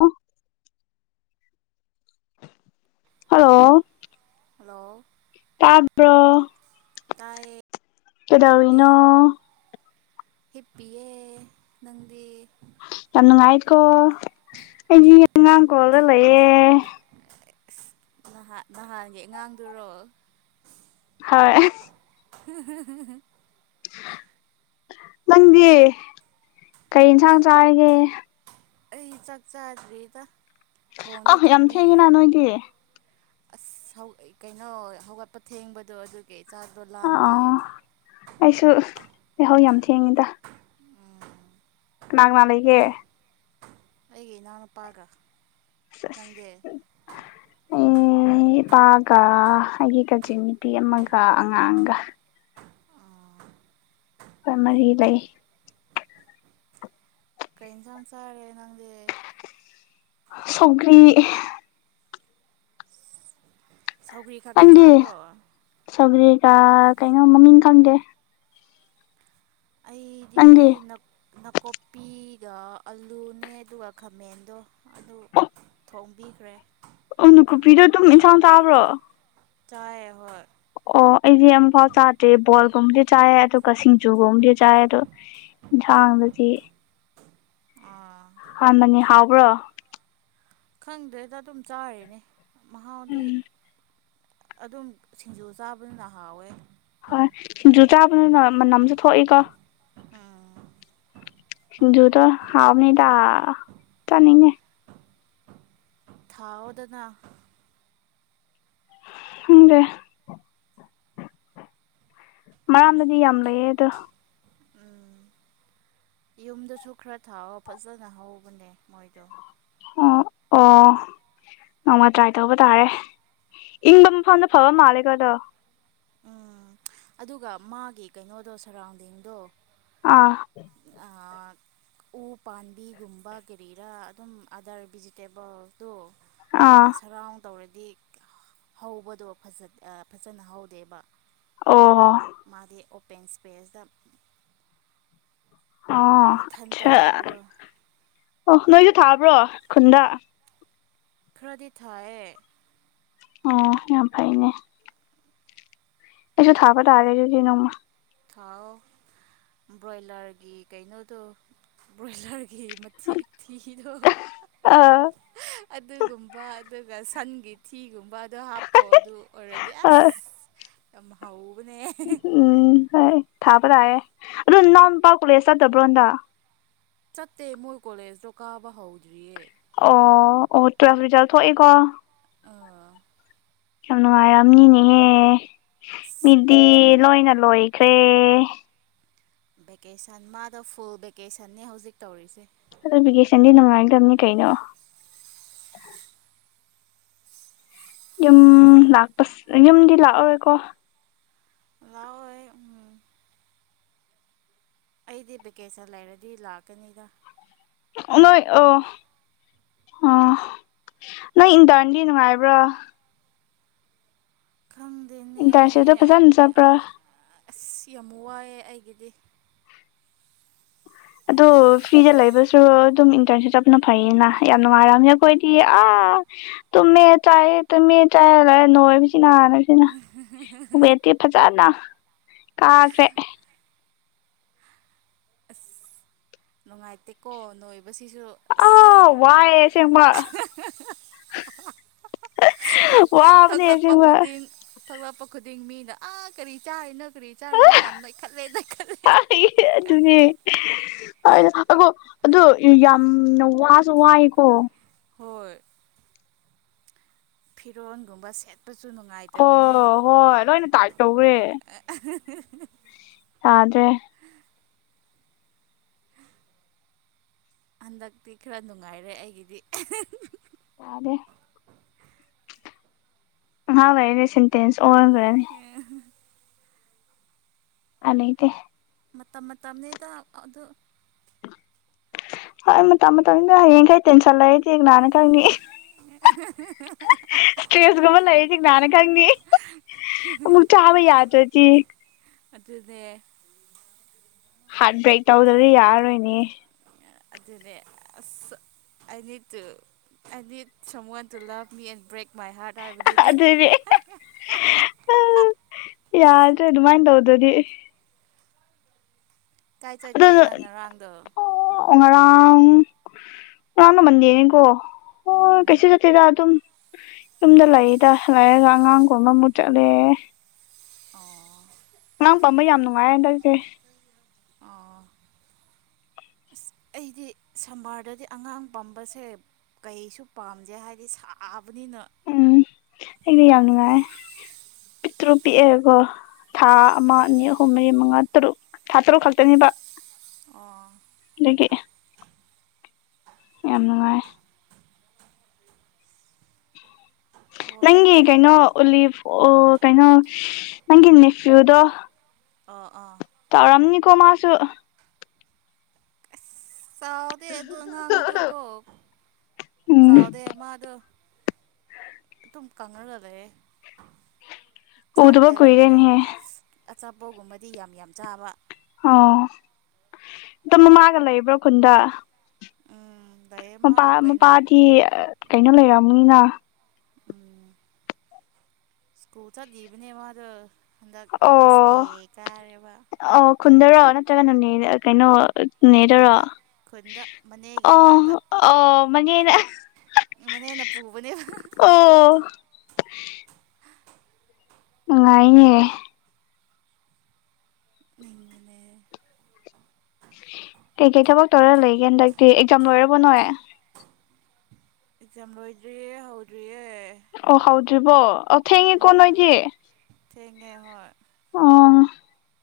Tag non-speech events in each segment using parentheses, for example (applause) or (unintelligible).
ꯎ hello hello ꯇꯥꯕ꯭ꯔꯣ ꯇꯥꯏꯌꯦ ꯀꯩꯗꯧꯔꯤꯅꯣ ꯍꯤꯞꯄꯤꯌꯦ ꯅꯪꯗꯤ ꯌꯥꯝ ꯅꯨꯡꯉꯥꯏꯀꯣ ꯑꯩꯁ ꯑꯉꯥꯡ ꯀꯣꯂꯒ ꯂꯩꯌꯦꯦ ꯑꯁ ꯅꯍꯥꯟ ꯅꯍꯥꯟꯒꯤ ꯑꯉꯥꯡꯗꯨꯔꯣ ꯍꯣꯏ ꯍꯦ ꯍꯦ ꯍꯦ ꯅꯪꯗꯤ ꯀꯩ ꯏꯟꯁꯥꯡ ꯆꯥꯔꯒꯦ ꯑꯩ ꯆꯥꯛꯆꯥꯖꯔꯤꯗ ꯑ ꯌꯥꯝ ꯊꯦꯡꯉꯦꯅꯍ ꯅꯣꯏꯗꯤ ꯑꯁ ꯀꯩꯅꯣ ꯍꯧꯒꯠꯄ ꯊꯦꯡꯕꯗꯣ ꯑꯗꯨꯒꯤ ꯆꯥꯛꯗꯣ ꯑ ꯂꯥꯝꯗꯦ ꯑꯩꯁꯨ ꯂꯩꯍꯧ ꯌꯥꯝ ꯊꯦꯡꯉꯤꯗ ꯀꯅꯥꯒꯦ ꯑꯩꯒꯤꯦ ꯅꯅ ꯄꯥꯒ ꯄꯒ ꯍꯥꯏ ꯀ ꯆꯦ ꯅꯨꯄꯤ ꯑꯃꯒ ꯑꯉꯥꯡꯒ ꯍꯣꯏ ꯃꯔꯤ ꯂꯩ ꯀꯩꯅ ꯁꯁꯥꯔꯦ ꯅꯪꯗꯤ ꯁꯒꯔꯤ ꯁꯧꯒ꯭ꯔꯤ ꯈꯛꯇ ꯅꯪꯗꯤ ꯆꯥꯕ꯭ꯔꯣ ꯁꯧꯒ꯭ꯔꯤꯒ ꯀꯩꯅꯣ ꯃꯃꯤꯡ ꯈꯪꯗꯦ ꯑꯩꯗꯤ ꯅꯪꯗꯤ ꯅꯥꯀꯨꯞꯄꯤ ꯑꯂꯨꯅꯦ ꯑꯗꯨꯒ ꯈꯥꯃꯦꯟꯗꯣ ꯑꯗꯨ ꯊꯣꯡꯕꯤꯈ꯭ꯔꯦ ꯎ ꯀꯨꯞꯄꯤꯗꯣ ꯑꯗꯨꯝ ꯏꯟꯁꯥꯡ ꯆꯥꯕ꯭ꯔꯣ ꯆ ꯍꯣꯏ ꯑꯣ ꯑꯩꯗꯤ ꯌꯥꯝꯐꯥꯎ ꯆꯥꯗꯦ ꯕꯣꯜꯒꯨꯝꯕꯗꯤ ꯆꯥꯏ ꯑꯗꯨꯒ ꯁꯤꯡꯖꯨꯒꯨꯝꯕꯗꯤ ꯆꯥꯏ ꯑꯗꯣ ꯌꯦꯟꯁꯥꯡꯗꯗꯤ ꯑꯥ ꯍꯅꯤ ꯍꯥꯎꯕ꯭ꯔꯣ ꯈꯪꯗ꯭ꯔꯦꯗ ꯑꯗꯨꯝ ꯆꯥꯔꯤꯅꯦ ꯃꯍꯥꯎꯗꯤ ꯎꯝ ꯑꯗꯨꯝ ꯁꯤꯡꯖꯨ ꯆꯥꯕꯅꯤꯅ ꯍꯥꯎꯋꯦ ꯍꯣꯏ ꯁꯤꯡꯖꯨ ꯆꯥꯕꯗꯨꯅ ꯃꯅꯝꯁꯨ ꯊꯣꯛꯏꯀꯣ ꯎꯝ ꯌꯨꯗꯣ ꯍꯥꯎꯥꯎꯃꯤꯗ ꯇꯅꯤꯦ ꯊꯥꯎ ꯑꯣꯗꯅ ꯎꯝꯁꯦ ꯃꯔꯥꯡꯗꯤ ꯌꯥꯝ ꯂꯩꯌꯦ ꯑꯗꯣ ꯎꯝ ꯌꯨꯝꯗꯁꯨ ꯈꯔ ꯊꯥꯎꯕ ꯐꯖꯅ ꯍꯧꯕꯅꯦ ꯃꯣꯏꯗꯣ ꯑꯣ ꯑꯣ ꯅꯣꯡꯃ ꯇ꯭ꯔꯥꯏ ꯇꯧꯕ ꯇꯥꯔꯦ ꯏꯪꯕ ꯃꯐꯝꯗ ꯐꯕ ꯃꯥꯜꯂꯦꯀꯗꯣ ꯎꯝ ꯑꯗꯨꯒ ꯃꯥꯒꯤ ꯀꯩꯅꯣꯗꯣ ꯁꯔꯥꯎꯟꯗꯤꯡꯗꯣ ꯑꯥ ꯑ ꯎ ꯄꯥꯝꯕꯤꯒꯨꯝꯕ ꯀꯔꯤꯔꯥ ꯑꯗꯨꯝ ꯑꯗꯔ ꯚꯤꯖꯤꯇꯦꯕꯜ ꯑꯗꯣ ꯑꯥ ꯃꯥꯅ ꯁꯔꯥꯎꯟ ꯇꯧꯔꯗꯤ ꯍꯧꯕꯗꯣ ꯐꯖꯅ ꯍꯧꯗꯦꯕ ꯑꯣ ꯃꯥꯗꯤ ꯑꯣ ꯄꯦꯟꯁ ꯄꯦꯁꯗ ꯑ ꯑꯆꯥ ꯍꯧꯕꯗꯣ ꯑꯣ ꯅꯣꯏꯁꯨ ꯊꯥꯕ꯭ꯔꯣ ꯈꯨꯟꯗ ꯈ꯭ꯔꯗꯤ ꯊꯌꯦ ꯑꯣ ꯌꯥꯝ ꯐꯩꯅꯦ ꯑꯦꯁꯨ ꯊꯥꯕ ꯇꯔꯦꯁꯨ ꯅꯨꯃ ꯊꯥꯎ ꯕ꯭ꯔꯣꯏꯂꯔꯒꯤ ꯀꯩꯅꯣꯗꯣ ꯕ꯭ꯔꯣꯏꯂꯔ ꯒꯤ ꯃꯊꯤꯊꯤꯗꯣ ꯑ ꯑꯗꯨꯒꯨꯝꯕ ꯑꯗꯨꯒ ꯁꯟꯒꯤ ꯊꯤꯒꯨꯝꯕ ꯑꯗꯣ ꯍꯥꯞꯄꯣ ꯑꯗꯨ ꯑꯣꯏꯔꯗꯤ ꯑ ꯑꯁ ꯌꯥꯝ ꯍꯥꯎ ꯎꯝ ꯍꯥꯏ ꯄꯥꯕ ꯂꯥꯛꯑꯦ ꯑꯗꯨ ꯅꯅꯥꯎꯄꯥ ꯀꯂꯦꯁ ꯆꯠꯇꯕ꯭ꯔꯣ ꯍꯟꯗꯛ ꯆꯠꯇꯦ ꯃꯣꯏ ꯀꯣꯂꯦꯖ ꯇꯣ ꯀꯥꯕ ꯍꯧꯗ꯭ꯔꯤꯌꯦ ꯑꯣ ꯑꯣ ꯇꯋ꯭ ꯑꯦꯜꯐ ꯔꯤꯖꯜ ꯊꯣꯛꯑꯦꯀꯣ ꯑꯥ ꯌꯥꯝ ꯅꯨꯡꯉꯥꯏꯔꯝꯅꯤꯅꯦꯍꯦ ꯃꯤꯗꯤ ꯂꯣꯏꯅ ꯂꯣꯏꯈ꯭ꯔꯦ ꯚꯦꯀꯦꯁꯟ ꯃꯥꯗꯣ ꯐꯨꯜ ꯚꯦꯀꯦꯁꯟꯅꯦ ꯍꯧꯖꯤꯛ ꯇꯧꯔꯤꯁꯦ ꯑꯗꯣ ꯚꯦꯀꯦꯁꯟꯗꯤ ꯅꯨꯡꯉꯥꯏꯗꯕꯅꯤ ꯀꯩꯅꯣ ꯌꯨꯝ ꯂꯥꯛꯄ ꯌꯨꯝꯗꯤ ꯂꯥꯛꯑꯔꯣꯏꯀꯣ ꯂꯥꯛꯑꯣꯏ ꯑꯩꯗꯤ ꯚꯦꯀꯦꯁꯟ ꯂꯩꯔꯗꯤ ꯂꯥꯛꯀꯅꯤꯗ ꯑꯣ ꯅꯣꯏ ꯑꯣ ꯑ ꯅꯪ ꯏꯟꯇꯔꯟꯗꯤ ꯅꯨꯡꯉꯥꯏꯕ꯭ꯔꯥ ꯈꯪ ꯏꯟꯇꯔꯟꯁꯤꯞ ꯇꯣ ꯐꯖꯅ ꯆꯠꯄꯨ꯭ꯔꯥ ꯑꯁ ꯌꯥꯝ ꯋꯥꯏꯑꯦ ꯑꯩꯒꯤꯗꯤ ꯑꯗꯨ ꯐ꯭ꯔꯤꯗ ꯂꯩꯕꯁꯨ ꯑꯗꯨꯝ ꯏꯟꯇꯔꯟꯁꯤꯞ ꯆꯠꯄꯅ ꯐꯩꯌꯦꯅ ꯌꯥꯝ ꯅꯨꯡꯉꯥꯏꯔꯝꯅꯤ ꯑꯩꯈꯣꯏꯗꯤ ꯑꯥ ꯇꯨꯝꯃꯦ ꯆꯥꯏꯌꯦ ꯇꯨꯝꯃꯦ ꯆꯥꯏꯌꯦ ꯂꯣꯏꯔꯦ ꯅꯣꯏꯕꯅ ꯅꯥꯔꯦ ꯁꯤꯅ ꯋꯦꯠꯇꯤ ꯐꯖꯅ ꯀꯥꯈ꯭ꯔꯦ ꯑꯁ ꯅꯨꯡꯉꯥꯏꯇꯀꯣ ꯅꯣꯏ ꯅꯣꯏꯕꯁꯤꯁꯨ ꯑ ꯋꯥꯌꯦ ꯑꯥꯁꯦꯡꯕ ꯊꯣꯛ ꯋꯥꯕꯅꯦ ꯊꯣꯛꯂꯛꯄ ꯑꯁꯦꯡꯕ ꯈꯨꯗꯤꯡ ꯊꯣꯛꯂꯛꯄ ꯃꯤꯅ ꯑꯥ ꯀꯔꯤ ꯆꯥꯏꯅ ꯀꯔꯤ ꯆꯥꯏꯅꯣꯌꯥꯝ ꯅꯣꯏꯈꯠꯂꯦꯅ ꯈꯜꯂꯦ ꯑꯗꯨꯅꯦ ꯑꯣ ꯑꯗꯣ ꯌꯥꯝꯅ ꯋꯥꯁꯨ ꯋꯥꯏꯌꯦꯀꯣ ꯍꯣꯏ ꯐꯤꯔꯣꯟꯒꯨꯝꯕ ꯁꯦꯠ ꯑꯣ ꯍꯣꯏ ꯂꯣꯏꯅ ꯇꯥꯏꯄ ꯇꯧꯋꯦ ꯌꯥꯥꯗ꯭ꯔꯦ ꯍꯟꯗꯛꯇꯤ ꯈꯔ ꯅꯨꯡꯉꯥꯏꯔꯦ ꯑꯩꯒꯤꯗꯤ ꯋꯥꯗꯦ (inaudible) ꯑꯣꯟꯒꯔ꯭ ꯅꯤ ꯑꯅꯥꯏꯗ (unintelligible) ꯃꯇꯝ ꯃꯇꯝꯅꯤꯗ ꯑꯗꯨ ꯍꯣꯏ ꯃꯇꯝ ꯃꯇꯝꯅꯤꯗ ꯍꯌꯦꯡꯈꯩ ꯇꯦꯟꯁꯟ ꯂꯩꯔꯗꯤ ꯑꯩ ꯈꯪꯅꯤ ꯁꯇ꯭ꯔꯦꯁꯀꯨꯝꯕ ꯂꯩꯔꯗꯤ ꯅꯍꯥꯟꯅ ꯈꯪꯅꯤ ꯑꯃꯨꯛ ꯆꯥꯕ ꯌꯥꯗ꯭ꯔꯗꯤ ꯑꯗꯨꯅꯦ꯫ ꯍꯥꯔꯠ ꯕ꯭ꯔꯦꯛ ꯇꯧꯗꯔ꯭ ꯗꯤ ꯌꯥꯔꯔꯣꯏꯅꯦ꯫ ꯑꯗꯨꯅꯦ ꯑꯁ I need to I need someone to love me and break my heart ꯍꯥꯏꯕꯗꯨꯅꯦ ꯑꯗꯨꯅꯦ ꯌꯥꯗ꯭ꯔꯦ ꯑꯗꯨꯃꯥꯏꯅ ꯇꯧ꯫ ꯑꯗꯨꯅꯤ꯫ ꯀꯥꯏ ꯆꯠꯀꯦ ꯑꯗꯨ ꯅꯪ ꯉꯔꯥꯡꯗꯣ꯫ ꯉꯔꯥꯡ ꯉꯔꯥꯡꯗꯣ ꯃꯟꯗꯦꯅꯦꯀꯣ꯫ ꯑꯣ ꯎꯝ ꯀꯩꯁꯨ ꯆꯠꯇꯦꯗ ꯑꯗꯨꯝ꯫ ꯌꯨꯝꯗ ꯂꯩꯗ ꯂꯩꯔꯒ ꯑꯉꯥꯡꯒꯨꯝꯕ ꯑꯃꯨꯛ ꯆꯠꯂꯦ꯫ ꯑꯣ꯫ ꯑꯉꯥꯡ ꯄꯝꯕ ꯌꯥꯝ ꯅꯨꯡꯉꯥꯏꯔꯦ ꯍꯟꯗꯛꯁꯦ꯫ ꯑꯣ ꯑꯁ ꯑꯩꯗꯤ ꯁꯝꯃꯔꯗꯗꯤ ꯑꯉꯥꯡ ꯄꯝꯕꯁꯦ ꯀꯩꯁꯨ ꯄꯥꯝꯗꯦ ꯍꯥꯏꯗꯤ ꯁꯥꯕ꯫ ꯎꯝ ꯑꯩꯗꯤ ꯌꯥꯝ ꯅꯨꯡꯉꯥꯏ꯫ ꯄꯇ꯭ꯔꯨ ꯄꯤꯑꯒꯣ꯫ ꯊꯥ ꯑꯃ ꯑꯅꯤ ꯑꯍꯨꯝ ꯃꯔꯤ ꯃꯉꯥ꯫ ꯇꯔꯨꯛ ꯊꯥ ꯇꯔꯨꯛ ꯈꯛꯇꯅꯤꯕ꯫ ꯑꯣ꯫ ꯂꯩꯒꯦ꯫ ꯌꯥꯝ ꯅꯨꯡꯉꯥꯏ꯫ ꯋꯥꯏ ꯅꯪꯒꯤ ꯀꯩꯅꯣ ꯑꯩꯒꯤꯗꯤ ꯎꯂꯤꯐ ꯑꯣ ꯀꯩꯅꯣ ꯅꯪꯒꯤ ꯅꯦꯐꯌꯨꯗꯣ꯫ ꯑ ꯑꯥ꯫ ꯇꯧꯔꯝꯅꯤꯀꯣ ꯃꯥꯁꯨ꯫ ꯆꯥꯎꯗꯦ ꯑꯗꯨ ꯉꯥꯡꯗꯨ ꯀꯣ ꯎꯝ ꯆꯥꯎꯗꯦ ꯃꯥ ꯑꯗꯨ꯫ ꯑꯗꯨꯝ ꯀꯉꯒ ꯂꯩꯌꯦ꯫ ꯎꯗꯕꯥ ꯀꯨꯏꯔꯦꯅꯤꯍꯦ꯫ ꯑꯆꯥꯄꯣꯒꯨꯝꯕꯗꯤ ꯌꯥꯝ ꯌꯥꯝ ꯆꯥꯕ꯫ ꯑꯣ ꯑꯇ ꯃꯃꯥꯒ ꯂꯩꯕ꯭ꯔꯣ ꯈꯨꯟꯗ꯫ ꯎꯝ ꯂꯩꯌꯦ ꯃꯥ ꯃꯄꯥ ꯀꯩꯅꯣ ꯃꯄꯥꯗꯤ ꯀꯩꯅꯣ ꯂꯩꯔ꯫ ꯅꯤꯅ꯫ ꯎꯝ ꯏꯁꯀꯨꯜ ꯆꯠꯂꯤꯕꯅꯦ ꯃꯥꯗꯣ꯫ ꯍꯟꯗꯛ ꯀ꯭ꯂꯥꯁ ꯑꯣ ꯑꯦ ꯀꯥꯔꯦꯕ ꯑꯣ ꯈꯨꯨꯟꯗꯔꯣ ꯅꯠꯇ꯭ꯔꯒ ꯅꯦ ꯫ ꯀꯩꯅꯣ꯫ ꯅꯦꯗꯔ ꯈꯨꯟꯗ ꯈꯨꯟꯗ ꯃꯅꯦꯒꯤ ꯑ ꯃꯅꯥꯛꯇ ꯑ꯫ ꯃꯅꯦꯅꯥ꯫ ꯃꯅꯦꯅ ꯄꯨꯕꯅꯦꯕ꯫ ꯑꯣ ꯅꯨꯡꯉꯥꯏꯅꯦ꯫ ꯃꯤ ꯃꯅꯦ꯫ ꯀꯩ ꯀꯩ ꯊꯕꯛ ꯇꯧꯔ ꯂꯩꯒꯦ ꯍꯟꯗꯛꯇꯤ ꯑꯦꯛꯖꯥꯝ ꯂꯣꯏꯔꯕꯣ ꯅꯣꯏ꯫ ꯑꯦꯛꯖꯥꯝ ꯂꯣꯏꯗ꯭ꯔꯤꯌꯦ ꯍꯧꯗ꯭ꯔꯤꯌꯦ꯫ ꯗꯔꯤꯕꯣ ꯑꯣ ꯊꯦꯡꯉꯦ ꯀꯣ ꯅꯣꯏꯗꯤ꯫ ꯊꯉꯦ ꯍꯣꯏ꯫ ꯑ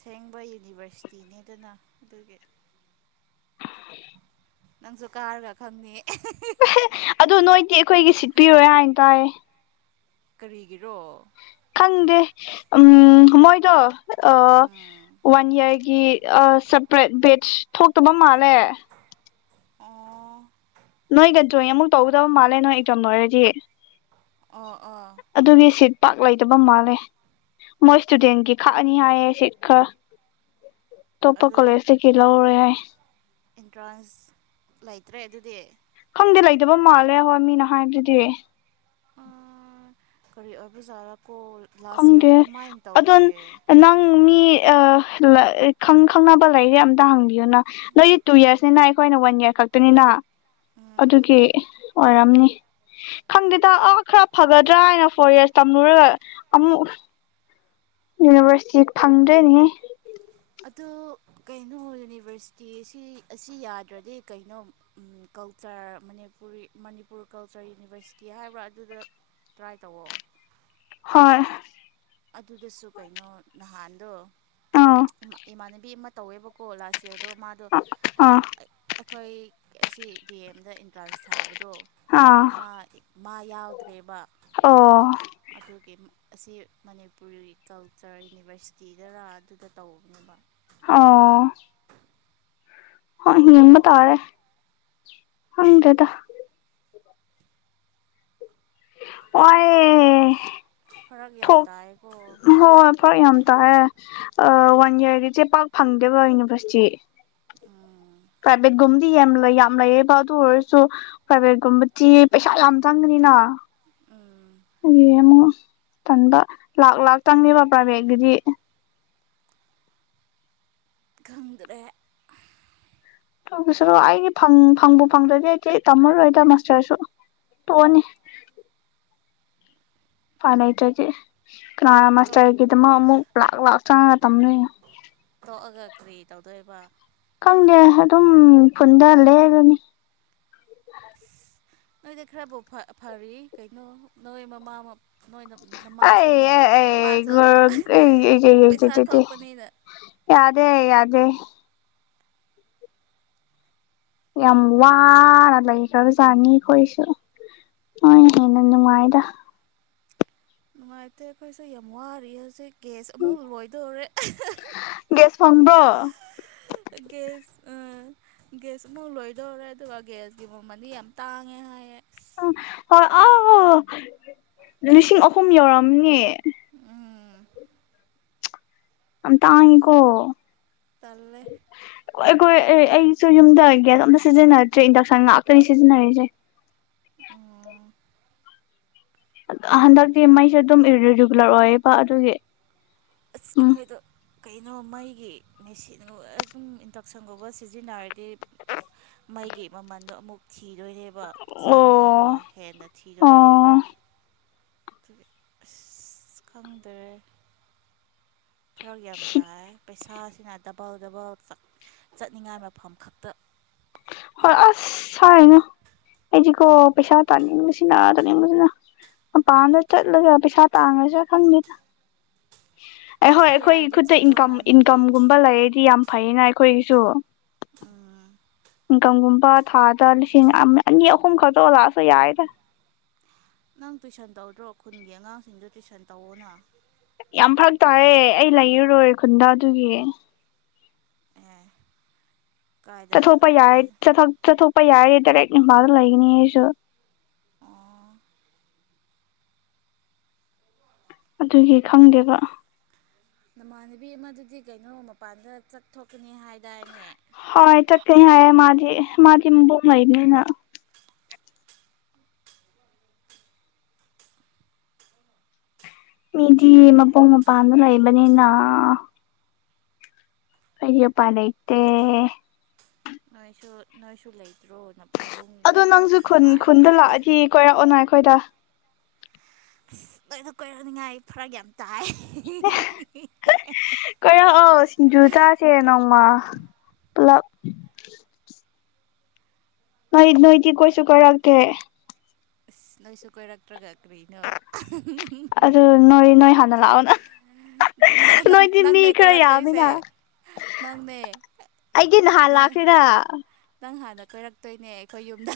ꯊꯦꯡꯕ ꯌꯨꯅꯤꯚꯔꯁꯇꯤꯅꯦ ꯑꯗꯨꯅ ꯑꯗꯨꯒꯤ ꯅꯪꯁꯨ ꯀꯥꯔꯒ ꯈꯪꯅꯤ꯫ ꯑꯗꯨ ꯅꯣꯏꯗꯤ ꯑꯩꯈꯣꯏꯒꯤ ꯁꯤꯠ ꯄꯤꯔꯣꯏ ꯍꯥꯏꯅ ꯇꯥꯏ꯫ ꯀꯔꯤꯒꯤꯔꯣ꯫ ꯈꯪꯗꯦ ꯎꯝ ꯃꯣꯏꯗꯣ ꯎꯝ ꯋꯥꯟ ꯏꯌꯥꯔꯒꯤ ꯁꯦꯄꯔꯦꯠ ꯕꯦꯖ ꯊꯣꯛꯇꯕ ꯃꯥꯜꯂꯦ꯫ ꯑꯣ꯫ ꯅꯣꯏꯒ ꯖꯣꯏ ꯑꯃꯨꯛ ꯇꯧꯒꯗꯧꯕ ꯃꯥꯜꯂꯦ ꯅꯣꯏ ꯑꯦꯛꯖꯥꯝ ꯂꯣꯏꯔꯗꯤ꯫ ꯑꯣ ꯑꯣ ꯑꯗꯨꯒꯤ ꯁꯤꯠ ꯄꯥꯛ ꯂꯩꯇꯕ ꯃꯥꯜꯂꯦ ꯃꯣꯏ ꯏꯁꯇꯨꯗꯦꯟꯒꯤ ꯈꯥꯛꯑꯅꯤ ꯍꯥꯏꯌꯦ ꯁꯤꯠ ꯈꯔ꯫ ꯑꯇꯣꯞꯄ ꯀꯣꯂꯦꯖꯇ ꯀꯤ ꯂꯧꯔꯣꯏ ꯍꯥꯏ꯫ ꯏꯟꯇ꯭ꯔꯥꯟꯁ ꯂꯩꯇ꯭ꯔꯦ ꯑꯗꯨꯗꯤ꯫ ꯪꯗꯤ ꯂꯩꯇꯕ ꯃꯥꯜꯂꯦ ꯍꯣꯏ ꯃꯤꯅ ꯍꯥꯏꯕꯗꯨꯗꯤ꯫ ꯀꯔꯤ ꯑꯣꯏꯕꯖꯥꯔ꯫ ꯀꯣ ꯂꯥꯁ ꯏꯌꯥꯔꯗꯤ ꯈꯪꯗꯦ ꯑꯗꯨꯃꯥꯏ ꯑꯗꯣ ꯇꯧꯗꯦ꯫ ꯅꯪ ꯃꯤ ꯑ ꯈꯪ ꯈꯪꯅꯕ ꯂꯩꯥꯔꯗꯤ ꯑꯝꯇ ꯍꯪ (unintelligible) ꯅꯣꯏꯗꯤ ꯇꯨ ꯏꯌꯥꯔ꯭ꯁ ꯅ ꯑꯩꯈꯣꯏꯅ ꯋꯥꯟ ꯏꯌꯔ ꯈꯛꯇꯅꯤꯅ꯫ ꯎꯝ ꯑꯗꯨꯒꯤ ꯑꯣꯏꯔꯝꯅꯤ ꯈꯪꯗꯦꯗ ꯑ ꯈꯔ ꯐꯒꯗ꯭ꯔꯥ ꯍꯥꯏꯅ ꯐꯣꯔ ꯏꯌꯔ꯭ꯁ ꯇꯝꯂꯨꯔꯒ ꯑꯃꯨꯛ ꯌꯨꯅꯤꯚꯔꯁꯇꯤ ꯐꯪꯗ꯭ꯔꯦꯅꯦꯍꯦ꯫ ꯑꯗꯨ ꯀꯩꯅꯣ ꯌꯨꯅꯤꯚꯔꯁꯤꯇꯤ ꯑꯁꯤ ꯑꯁꯤ ꯌꯥꯗ꯭ꯔꯗꯤ ꯀꯩꯅꯣ culture Manipuri Manipur culture university ꯍꯥꯏꯕ꯭ꯔꯥ ꯑꯗꯨꯗ ꯇ꯭ꯔꯥꯏ ꯇꯧꯋꯣ꯫ ꯍꯣꯏ꯫ ꯑꯗꯨꯗꯁꯨ ꯀꯩꯅꯣ ꯅꯍꯥꯟꯗꯣ ꯑꯥ ꯏꯃꯥ ꯏꯃꯥꯟꯅꯕꯤ ꯑꯃ ꯇꯧꯋꯦꯕꯀꯣ ꯂꯥꯁ ꯏꯌꯥꯔ ꯔꯣꯃꯥꯗꯣ ꯑꯥ ꯑꯩꯈꯣꯏ ꯑꯁꯤ ꯗꯤ ꯑꯦꯝꯗ ꯑꯦꯟꯇ꯭ꯔꯥꯟꯁ ꯊꯥꯕ ꯑꯗꯣ ꯑꯥ ꯃꯥ ꯃꯥ ꯌꯥꯎꯗ꯭ꯔꯦꯕ ꯑꯣ ꯑꯗꯨꯒꯤ꯫ ꯑꯁꯤ ꯃꯅꯤꯄꯨꯔꯤ ꯀꯜꯆꯔ ꯌꯨꯅꯤꯚꯔꯁꯤꯇꯤꯗꯔ ꯑꯗꯨꯗ ꯇꯧꯕꯅꯦꯕ꯫ ꯑꯣ ꯍꯣꯢ ꯌꯦꯡꯕ ꯇꯥꯔꯦ ꯈꯪꯗ꯭ꯔꯦꯗ꯫ ꯋꯥꯏꯌꯦ꯫ ꯐꯔꯛ ꯌꯥꯝ ꯊꯣꯛ ꯇꯥꯏꯀꯣ ꯍꯣꯏ ꯐꯔꯛ ꯌꯥꯝ ꯇꯦ ꯋꯥꯟ ꯏꯌꯥꯔꯒꯤ ꯆꯦ ꯄꯥꯛ ꯐꯪꯗꯦꯕ ꯌꯨꯅꯤꯚꯔꯁꯤꯇꯤ꯫ ꯎꯝ ꯄ꯭ꯔꯥꯏꯚꯦꯠꯀꯨꯝꯕꯗꯤ ꯌꯥꯝ ꯂꯩ ꯌꯥꯝ ꯂꯩꯌꯦꯕ ꯑꯗꯨ ꯑꯣꯏꯔꯁꯨ ꯄ꯭ꯔꯥꯏꯚꯦꯠꯀꯨꯝꯕꯗꯤ ꯄꯩꯁꯥ ꯌꯥꯝ ꯆꯪꯒꯅꯤꯅ꯫ ꯑꯦ ꯑꯃꯨ꯫ ꯆꯟꯕ ꯂꯥꯛ ꯂꯥꯛ ꯆꯪꯉꯦꯕꯥ ꯄ꯭ꯔꯥꯏꯚꯦꯠꯀꯤꯗꯤ꯫ ꯈꯪꯗ꯭ꯔꯦ꯫ ꯇ ꯑꯩꯒꯤ ꯐꯪꯕꯨ ꯐꯪꯗ꯭ꯔꯗꯤ ꯑꯩꯗꯤꯦ ꯇꯝꯃꯔꯣꯏꯗ ꯃꯥꯁꯇꯔꯁꯨ ꯇꯣꯛꯑꯅꯤ꯫ ꯐꯅ ꯂꯩꯇꯔ꯭ꯗꯤ꯫ ꯇꯣꯛ ꯀꯅꯥꯅ ꯇꯣꯛ ꯃꯥꯁꯇꯔꯒꯤꯗꯃꯛ ꯑꯃꯨꯛ꯫ ꯂꯥꯛ ꯂꯥꯛ ꯆꯪꯉꯒ ꯇꯝꯗꯨꯏꯅꯦ꯫ ꯊꯣꯛꯑꯒ ꯀꯔꯤ ꯇꯧꯗꯣꯏꯕ꯫ ꯈꯪꯗꯦ ꯑꯗꯨꯝ ꯈꯨꯟꯗ ꯂꯩꯒꯅꯤ꯫ ꯅꯣꯏꯗꯤ ꯈꯔꯐꯥꯎ ꯐꯔꯤ ꯀꯩꯅꯣ ꯅꯣꯏ ꯃꯃꯥ꯫ ꯅꯣꯏ ꯅꯃꯥꯁꯨ ꯅꯄꯥꯁꯨ ꯑꯇ ꯄꯩꯁꯥ (unintelligible) ꯊꯣꯛꯄꯅꯤꯅ ꯌꯥꯗꯦ ꯌꯥꯗꯦ꯫ ꯌꯥꯝ ꯋꯥꯅ ꯂꯩꯈ꯭ꯔꯕꯖꯥꯅꯤ ꯑꯩꯈꯣꯏꯁꯨ ꯍꯣꯏ ꯍꯦꯟꯅ ꯅꯨꯡꯉꯥꯏꯗ ꯅꯨꯡꯉꯥꯏꯇꯦ ꯑꯩꯈꯣꯏꯁꯨ ꯌꯥꯝ ꯋꯥꯔꯤ ꯍꯧꯖꯤꯛ꯫ ꯒ꯭ꯌꯥꯁ ꯑꯃꯨꯛ ꯂꯣꯏꯗꯣꯔꯦ ꯒ꯭ꯌꯥꯁ ꯐꯪꯕ꯭ꯔꯣ ꯒ꯭ꯌꯥꯁ꯫ ꯒ꯭ꯌꯥꯁ ꯑꯃꯐꯥꯎꯛ ꯂꯣꯏꯗꯧꯔꯦ ꯑꯗꯨꯒ ꯒ꯭ꯌꯥꯁꯀꯤ ꯃꯃꯜꯗꯤ ꯌꯥꯝ ꯇꯥꯡꯉꯦ ꯍꯥꯏꯌꯦ꯫ ꯑꯁ ꯎ ꯍꯣꯏ ꯑꯥꯎ ꯑ ꯂꯤꯁꯤꯡ ꯑꯍꯨꯝ ꯌꯧꯔꯝꯅꯦ꯫ ꯎꯝ꯫ ꯑ ꯇꯥꯡꯉꯤꯀꯣ꯫ ꯇꯜꯂꯦ꯫ ꯑꯩꯈꯣꯏ ꯑꯩꯁꯨ ꯌꯨꯝꯗ ꯒꯌ꯭ꯥꯁ ꯑꯝꯇ ꯁꯤꯖꯤꯟꯅꯗ꯭ꯔꯦ ꯏꯟꯗꯛꯁꯟ ꯉꯥꯛꯇꯅꯤ ꯁꯤꯖꯤꯟꯅꯔꯤꯁꯦ꯫ ꯑꯣ꯫ ꯍꯟꯗꯛꯇꯤ ꯃꯩꯁꯦ ꯑꯗꯨꯝ ꯏꯔꯔꯤꯒꯨꯂꯔ ꯑꯣꯏꯌꯦꯕ ꯑꯗꯨꯒꯤ꯫ ꯑꯁ ꯎꯝ ꯑꯩꯈꯣꯏꯗ꯫ ꯀꯩꯅꯣ ꯃꯩꯒꯤ ꯃꯦꯁꯤꯟꯒꯨꯝꯕ ꯑꯗꯨꯝ ꯏꯟꯗꯛꯁꯟꯒꯨꯝꯕ ꯁꯤꯖꯤꯟꯅꯔꯗꯤ ꯃꯩꯒꯤ ꯃꯃꯟꯗꯣ ꯑꯃꯨꯛ ꯊꯤꯗꯣꯏꯅꯦꯕ꯫ ꯑꯣ ꯆꯅꯤꯗꯣ ꯍꯦꯟꯅ ꯑꯣ ꯊꯤꯗꯣꯏꯅꯦꯕ꯫ ꯈꯪꯗ꯭ꯔꯦ꯫ ꯐꯔꯛ ꯌꯥꯝ ꯇꯥꯏ ꯄꯩꯁꯥꯁꯤꯅ ꯗꯕꯜ ꯗꯕꯜ ꯆꯠꯅꯤꯡꯉꯥꯏ ꯃꯐꯝ ꯈꯛꯇ꯫ ꯍꯣꯏ ꯑꯁ ꯍꯥꯏꯔꯤꯅꯣ ꯑꯩꯗꯤꯀꯣ ꯄꯩꯁꯥ ꯇꯥꯅꯤꯡꯕꯁꯤꯅ ꯇꯥꯅꯤꯡꯕꯁꯤꯅ ꯃꯄꯥꯟꯗ ꯆꯠꯂꯒ ꯄꯩꯁꯥ ꯇꯥꯡꯉꯁꯨ ꯈꯪꯗꯦꯗ꯫ ꯑꯩꯍꯣꯏ ꯆꯠꯄ ꯑꯩꯈꯣꯏꯒꯤ ꯌꯥꯔꯗꯤ ꯈꯨꯠꯇ ꯏꯟꯀꯝ ꯆꯠꯂꯣꯅ ꯅꯣꯏꯗꯤ ꯏꯟꯀꯝꯒꯨꯝꯕ ꯂꯩꯔꯗꯤ ꯌꯥꯝ ꯐꯩꯌꯦꯅ ꯑꯩꯈꯣꯏꯒꯤ꯫ ꯆꯣ꯫ ꯎꯝ꯫ ꯏꯟꯀꯝꯒꯨꯝꯕ ꯊꯥꯗ ꯂꯤꯁꯤꯡ ꯑꯅꯤ ꯑꯍꯨꯝ ꯈꯛꯇ ꯂꯥꯛꯑꯁꯨ ꯌꯥꯏꯗ꯫ ꯅꯪ ꯇꯨꯏꯁꯟ ꯇꯧꯗ꯭ꯔꯣ ꯈꯨꯟꯒꯤ ꯑꯉꯥꯡꯁꯤꯡꯗꯨ ꯇꯨꯏꯁꯟ ꯇꯧꯑꯣꯅ꯫ ꯌꯥꯝ ꯐꯔꯛ ꯇꯥꯔꯦ ꯑꯩ ꯂꯩꯔꯔꯣꯏ ꯈꯨꯟꯗꯥ ꯑꯗꯨꯒꯤ꯫ ꯑꯦ ꯀꯥꯏꯗ ꯆꯠꯊꯣꯛꯄ ꯌꯥꯏ ꯀꯥꯏ ꯆꯠ ꯊꯣꯛ ꯆꯠ ꯊ꯫ ꯌꯥꯏꯌꯦ ꯑꯩꯁꯨ ꯗꯥꯏꯔꯦꯠ ꯑꯦꯝꯐꯥꯜꯗ ꯂꯩꯒꯅꯤꯌꯦ ꯑꯩꯁꯨ꯫ ꯑꯣ ꯑꯗꯨꯒꯤ ꯈꯪꯗꯦꯕ꯫ ꯅꯃꯥꯟꯅꯕꯤ ꯑꯃꯗꯨꯗꯤ ꯀꯩꯅꯣ ꯃꯄꯥꯟꯗ ꯆꯠꯊꯣꯛꯀꯅꯤ ꯍꯥꯏꯗꯥꯏꯅꯦ꯫ ꯍꯣꯏ ꯆꯠꯀꯅꯤ ꯍꯥꯏꯌꯦ ꯃꯥꯗꯤ ꯃꯥꯗꯤ ꯃꯕꯣꯛ ꯂꯩꯕꯅꯤꯅꯥ꯫ ꯃꯤꯗꯤ ꯃꯄꯨꯡ ꯃꯄꯥꯟꯗ ꯂꯩꯕꯅꯤꯅ꯫ ꯑꯩꯗꯤ ꯎꯄꯥꯏ ꯂꯩꯇꯦ꯫ ꯅꯣꯏꯁꯨ ꯅꯣꯏꯁꯨ ꯂꯩꯇ꯭ꯔꯣ ꯅ꯫ ꯑꯗꯣ ꯅꯪꯁꯨ ꯈꯨꯟ ꯈꯨꯟꯗ ꯂꯥꯛꯑꯗꯤ ꯀꯣꯏꯔꯛꯑꯣꯅꯥ꯫ ꯑꯩꯈꯣꯏꯗ꯫ ꯑꯁ ꯂꯣꯏꯅ ꯀꯣꯏꯔꯛꯅꯤꯉꯥꯏ ꯐꯔꯛ ꯌꯥꯝ ꯇꯥꯏ꯫ ꯀꯣꯏꯔꯛꯑꯣ ꯁꯤꯡꯖꯨ ꯆꯥꯁꯦ ꯅꯣꯡꯃ ꯄꯨꯂꯞ꯫ ꯅꯣꯏ ꯅꯣꯏꯗꯤ ꯀꯣꯏꯁꯨ ꯀꯣꯏꯔꯛꯇꯦ꯫ ꯅꯣꯏꯁꯨ ꯀꯣꯏꯔꯛꯇꯔ꯭ꯒ꯫ ꯀꯔꯤꯅꯣ ꯑꯗꯨ ꯅꯣꯏ ꯅꯣꯏ ꯍꯥꯟꯅ ꯂꯥꯛꯑꯣꯅ ꯅꯣꯏꯗꯤ ꯃꯤ ꯅꯪꯅꯦ ꯈꯔ ꯌꯥꯝꯃꯤꯅ ꯀꯣꯏꯔꯛꯇꯣꯏꯁꯦ ꯅꯪꯅꯦ ꯑꯩꯗꯤ ꯅꯍꯥꯟ ꯅꯪ ꯂꯥꯛꯈ꯭ꯔꯦꯗ ꯅꯪ ꯍꯥꯟꯅ꯫ ꯀꯣꯏꯔꯛꯇꯣꯏꯅꯦ ꯑꯩꯈꯣꯏ ꯌꯨꯝꯗ꯫